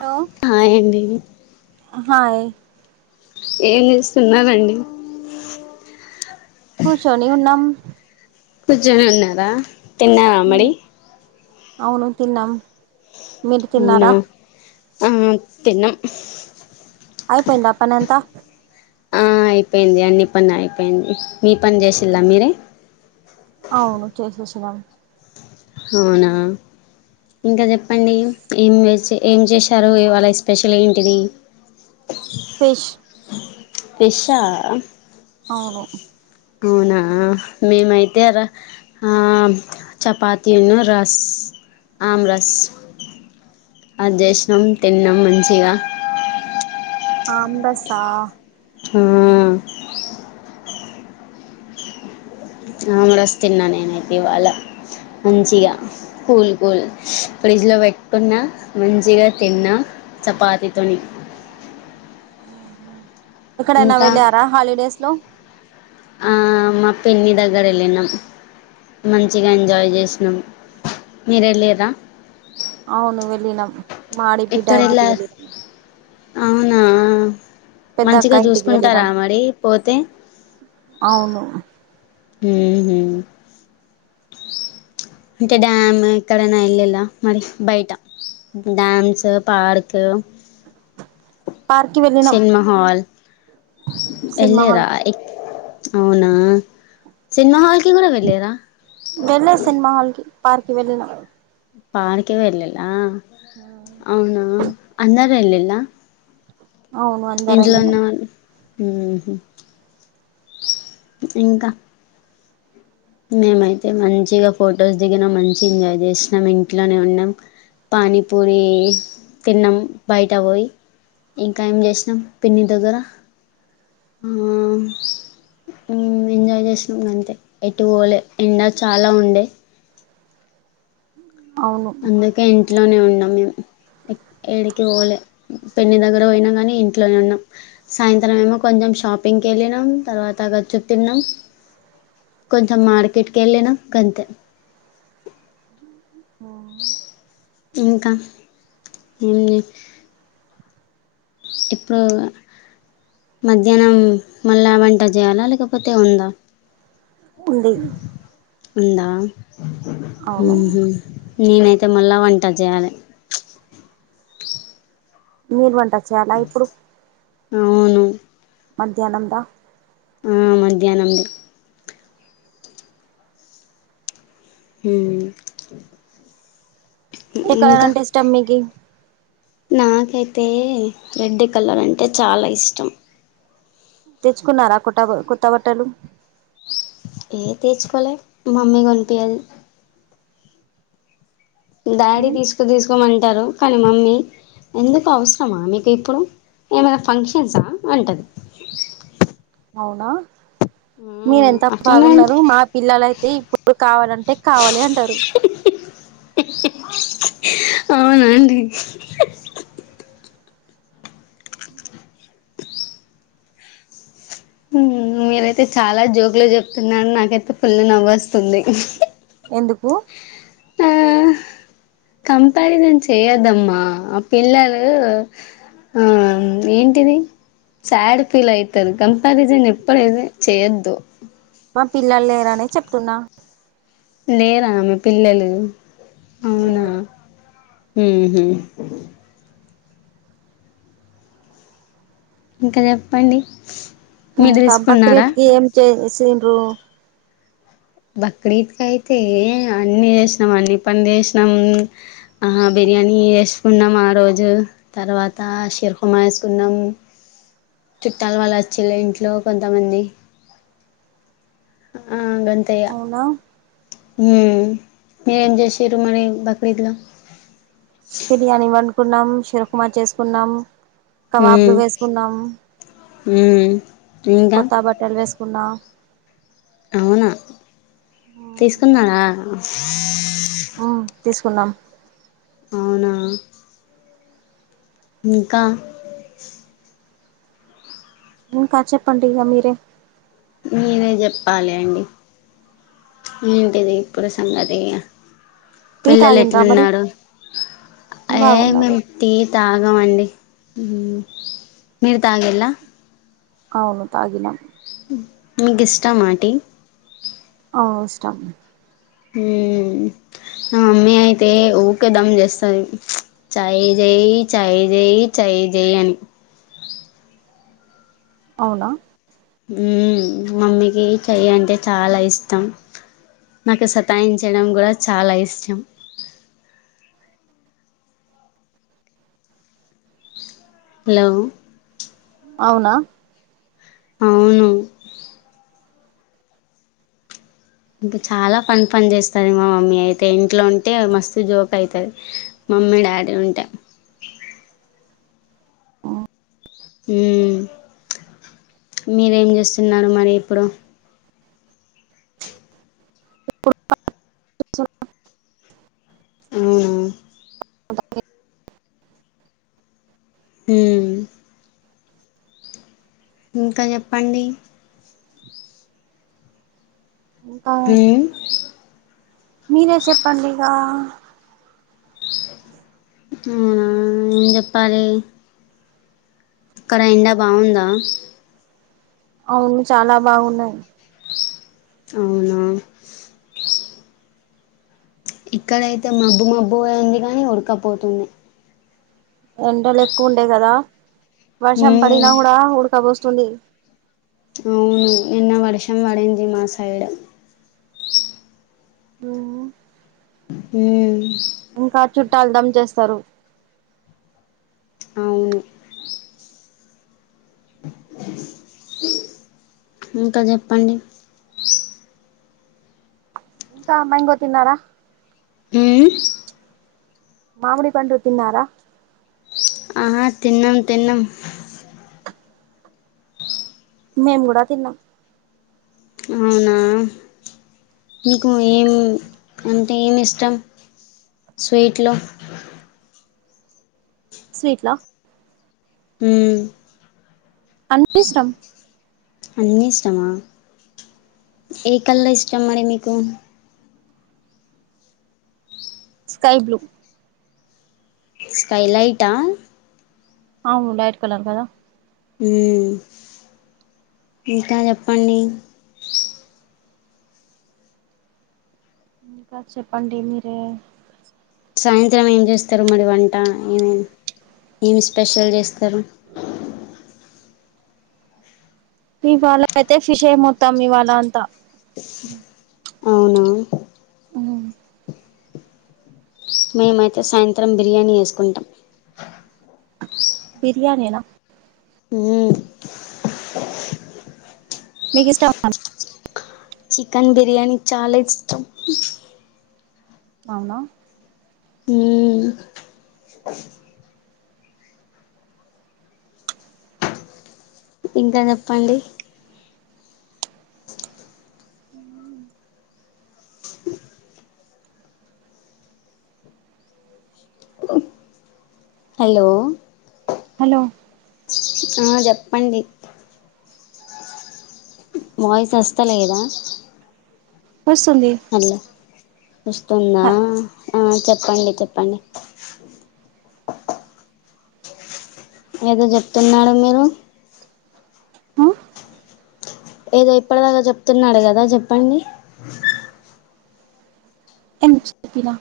Hello hi అండి hi ఏమి ఇస్తున్నామండి కూర్చొని ఉన్నాం కూర్చని ఉన్నారా తిన్నార అమ్మడి ఉమ్ అవును తిన్నాం మీరు అవునా తిన్నారా ఆ తిన్నం అయిపోయింద పని అంత ఆ అయిపోయింది అన్ని పని అయిపోయింది మీ పని చేసిలా మీరే అవును చేసేసినాం అవునా ఇంకా చెప్పండి ఏం వెజ్ ఏం చేసినారు ఈ వాళ్ళ ఎస్పెషల్ ఏంటిది ఫిష్ ఫెషా ఉహు అవునా మేమైతే ర ఆ చపాతీలు రస్ ఆమ్రస్ ఆ జేషినం తిన్నం మంచిగా ఆం రస్ ఆ ఆ ఆం రస్ తిన్నా నేనైతే ఇవాళ మంచిగా కూల్ కూల్ ఇప్పుడు ఫ్రిడ్జ్ లో పెట్టుకున్న మంచిగా తిన్న చపాతితోని ఎక్కడైనా వెళ్ళారా హాలిడేస్ లో ఆ మా పిన్ని దగ్గర వెళ్ళినం మంచిగా ఎంజాయ్ చేసినాం మీరేల్లిరా అవును వెళ్ళినం మా డి బిడ్డ ఎక్కడ ఇంటికి వెళ్ళారు వెళ్ళినాం అవునా పెద్ద మంచిగా అక్క ఇంటికి వెళ్ళినాం చూసుకుంటారా మరి పోతే అవును ఉహు అంటే డ్యామ్ ఎక్కడైనా ఎల్లిలా మరి బయట డామ్స్ పార్క్ పార్క్ కి వెళ్ళినాం సినిమా హాల్ సినిమా హాల్ ఎల్లిరా ఎక్ అవునా సినిమా హాల్ వెళ్ళే సినిమా హాల్కి పార్కి వెళ్ళిన పార్కి వెళ్లేలా అవునా అందరు వెళ్ళళ్ల అవును ఉన్న అందరెల్లినం వాళ్ళు ఉహు ఇంకా మేమైతే మంచిగా ఫొటోస్ దిగినాం మంచి ఎంజాయ్ చేసినాం ఇంట్లోనే ఉన్నాం పానిపూరి తిన్నం బయట పోయి ఇంకా ఏం చేసినాం పిన్ని దగ్గర ఆ ఎంజాయ్ చేసినాం అంతే ఇటుపోలే ఎండ చాలా ఉండే అవును అందుకే ఇంట్లోనే ఉన్నాం మేము ఏడికి పోలే పిన్ని దగ్గర పోయినాం కాని ఇంట్లోనే ఉన్నాం సాయంత్రం ఏమో కొంచెం షాపింగ్కి వెళ్ళినం తర్వాతగా చూ తిన్నాం కొంచెం మార్కెట్కి వెళ్ళిన గంతే ఇంకా ఎన్ని ఇప్పుడు మధ్యాహ్నం మళ్ళా వంట జేయాలా లేకపోతే ఉందా ఉంది ఉందా అవును ఉహు నేనైతే మళ్ళా వంట జేయాలే వంట చేయాలా ఇప్పుడు అవును మధ్యాహ్నందా ఆ మధ్యాహ్నంది ఉ ఏ కలర్ అంటే ఇష్టం మీకి నాకైతే రెడ్ కలర్ అంటే చాలా ఇష్టం తెచ్చుకున్నారా కొత్తబ కొత్త బట్టలు ఏ తెచ్చుకోలే మమ్మీకోనిపియ డాడీ తీసుకు తీసుకోమంటారు కానీ మమ్మీ ఎందుకు అవసరమా మీకు ఇప్పుడు ఏమైనా ఫంక్షన్సా అంటది అవునా ఉ మీరు ఎంత బాగున్నారు మా పిల్లలు అయితే ఇప్పుడు కావాలంటే కావాలి అంటరు అవున అండి మీరైతే చాలా జోకులే చెప్తున్నారు నాకైతే ఫుల్ నవ్వొస్తుంది ఎందుకు ఆ కంపారిజన్ చేయదమ్మా ఆ పిల్లలు ఆ ఏంటిది సాడ్ ఫీల్ అయితరు కంపారిజన్ ఎప్పుడైతే చేయొద్దు మా పిల్లలు లేరనే చెప్తున్నా లేేరా మీ పిల్లలు అవునా లేరు ఉహు ఇంక చెప్పండి మీరు తీసుకున్నారా తబకరీట్కి ఏం చేసింరు బక్రీద్ కు అయితే అన్ని చేసినాం అన్ని పని చేసినాం ఆ బిర్యానీ వేసుకున్నాం ఆరోజు తర్వాత సెల్ఫ్ మా చేసుకున్నాం చుట్టాల వాళ్ళు వచ్చిళ్ళు ఇంట్లో కొంతమంది అవునా హూ మీరు ఎం చేసిరు మరి బక్రీద్ లో బిర్యానీ వండుకున్నాం షీరుకుమా చేసుకున్నాం కవాబులు ఉమ్ వేసుకున్నం ఉమ్ ఇంకా కొత్త బట్టలు వేసుకున్నా. అవునా తీసుకున్నారా. ఆహ్ తీసుకున్నాం. అవునా. ఇంకా. ఇంకా చెప్పండి ఇక మీరే. మీరే చెప్పాలి అండి ఏంటిది ఇప్పుడు సంగతి. టీ పిల్లలు తాగిండ్రా మరి ఎట్లున్నారు ఏ బాగున్నారు మేము టీ తా. తాగమండి మీరు తాగింలా. అవును తాగినం. మీకు ఇష్టమా టీ. ఆహ్ ఇష్టం. ఉమ్. నా మమ్మీ అయితే ఊకే దమ్ చేస్తంది ఫ్చ్ చాయ్ జయి చాయ్ జయి చాయ్. ఏ జేయు అని అవునా. మమ్మీకి చెయ్ అంటే చాలా ఇష్టం. నాకు సతాయించయడం కూడా చాలా ఇష్టం. హలో. అవునా. అవును. ఇంకా చాలా పని పని చేస్తది మా మమ్మీ అయితే ఇంట్లో ఉంటే మస్తు జోక్ అయితది. మమ్మీ డాడీ ఉంటే. ఉమ్. ఉమ్ మీరేం చేస్తున్నారు మరి ఇప్పుడు. ఇప్పుడు పని చేస్. అవునా. ఉమ్. ఇంకా చెప్పండి. ఇంకా మ్మ్ మీరే చెప్పండి ఇంకా. ఉమ్ ఏం చెప్పాలి. అక్కడ ఎండా బాగుందా. అవును చాలా బాగున్నాది. అవునా. ఇక్కడైతే మబ్బు మబ్బు అయింది గాని ఉడకపోతుంది. ఎండలు ఎక్కువ ఉండేయి కదా వర్షం మ్మ్ పడినా కూడా ఉడకబోస్తుంది. అవును నిన్న వర్షం పడింది మా సైడ్. అవునా. ఉమ్. ఇంకా చుట్టాలు దమ్ చేస్తారు. అవును. ఇంకా చెప్పండి. ఇంకా మ్యాంగోస్ తిన్నారా. ఉమ్. మామిడిపండు తిన్నారా ఆహా తిన్నం తిన్నం మేము కూడా తిన్నాం అవునా మీకూ ఏం అంటే ఏమి ఇష్టం స్వీట్లు స్వీట్ లా ఉ అన్ని ఇష్టం అన్నీ ఇష్టమా ఏ కలర్ ఇష్టం మరి మీకు స్కై బ్లూ స్కైలైట్ ఆ అవును లైట్ కలర్ కదా ఉ ఇంకా చెప్పండి ఇంకా చెప్పండి మీరే సాయంత్రం ఏం చేస్తారు మరి వంట ఏమే ఏమి స్పెషల్ చే త్తర ఇవాళ అయితే ఫిష్ ఏ మొత్తాం ఇవాళ అంతా అవునా ఓ మేమైతే సాయంత్రం బిర్యానీ చేసుకుంటాం బిర్యానీ నా మ్మ్ మీకు ఇష్టమ్ చికెన్ బిర్యానీ చాలా ఇష్టం అవునా ఉ ఇంకా చెప్పండి హలో హలో ఆ చెప్పండి వాయిస్ వస్తాలేదా వస్తుంది వస్తుందా ఆ చెప్పండి చెప్పండి ఏదో చెప్తున్నాడు మీరు ఏదో ఇప్పటిదాకా చెప్తున్నాడు కదా చెప్పండి ఎమ్ చెప్పనా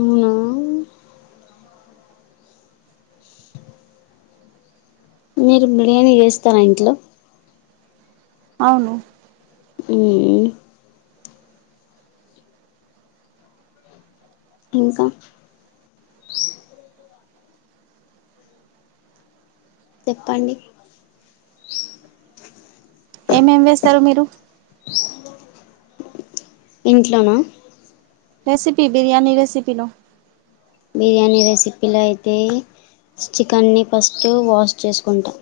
అవునా మీరు బిర్యానీ చేస్తారా ఇంట్లో అవును ఉమ్ ఇంకా చెప్పండి ఏమేం వేస్తారు మీరు ఇంట్లోన రెసిపీ బిర్యానీ రెసిపీలో బిర్యానీ రెసిపీలో అయితే చికెన్ని ఫస్ట్ వాష్ చేసుకుంటా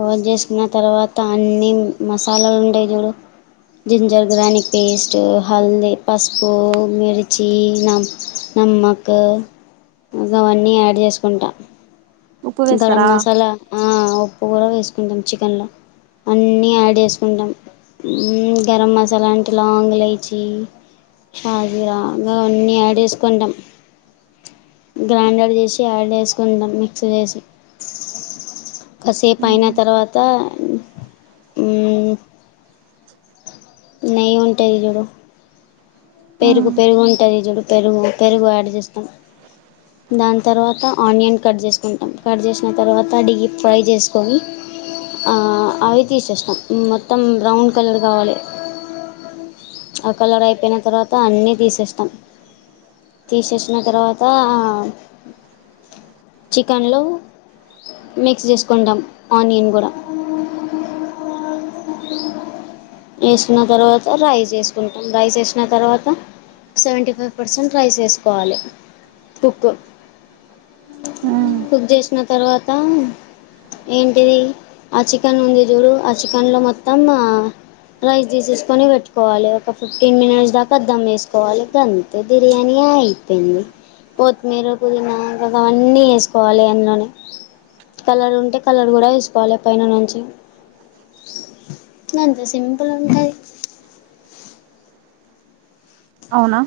వాష్ చేసుకున్న తర్వాత అన్ని మసాలాలు ఉంటై చూడు జింజర్ గ్రానీక్ పేస్ట్ హల్దీ పసుపు మర్చి నం నమ్మక్ అవన్నీ యాడ్ చేసుకుంటా ఉప్పు గరం వేస్తారా మసాలా ఆ ఉప్పు కూడా వేసుకుంటాం చికెన్ల అన్ని యాడ్ చేసుకుంటాం గరం మసాలా అంటే లావాంగ్ ఇలాచి షాజీరా మేం అన్నీ యాడ్చేసుకుంటాం గ్రైండర్ చేసి యాడ్ చేసుకుంటాం మిక్స్లో ఎసి కాసేపు అయిన తర్వాత ఉం నెయ్ ఉంటాది చూడు పెరుగు పెరుగు ఉంటుంది చూడు పెరుగు పెరుగు యాడ్ చేస్తాం దాని తర్వాత ఆనియన్ కట్ చేసుకుంటాం కట్ చేసిన తర్వాత డీప్ ఫ్రై చేసుకొని అవి తీసేస్తాం మొత్తం బ్రౌన్ కలర్ కావాలె ఆ కలర్ అయిపోయినతర్వాత త అన్నీ తీసేస్తాం తీసేసిన తర్వాత ఆ చికెన్లో మిక్స్ చేసుకుంటాం ఆనియన్ కూడా ఏసిన తర్వాత రైస్ వేసుకుంటాం రైస్ వేసిన తర్వాత సెవెంటీ ఫైవ్ పర్సెంట్ రైస్ ఎసుకోవాలె కుక్ కుక్ చేసిన తర్వాత ఏంటిది ఆ చికెన్ ఉంది చూడు ఆ చికెన్లో మొత్తం రైస్ తీసేసుకొని పెట్టుకోవాలె ఒక ఫిఫ్టీన్ మినిట్స్ దాకా అద్దమ్ వేసుకోవాలి అంతే బిర్యానీ అయిపోయింది కొత్తిమీర పుదీనా అవన్నీ వేసుకోవాలి అందులోనే కలర్ ఉంటే కలర్ కూడా వేసుకోవాలి పైన నుంచి గంతే సింపుల్ ఉంటాయి అవునా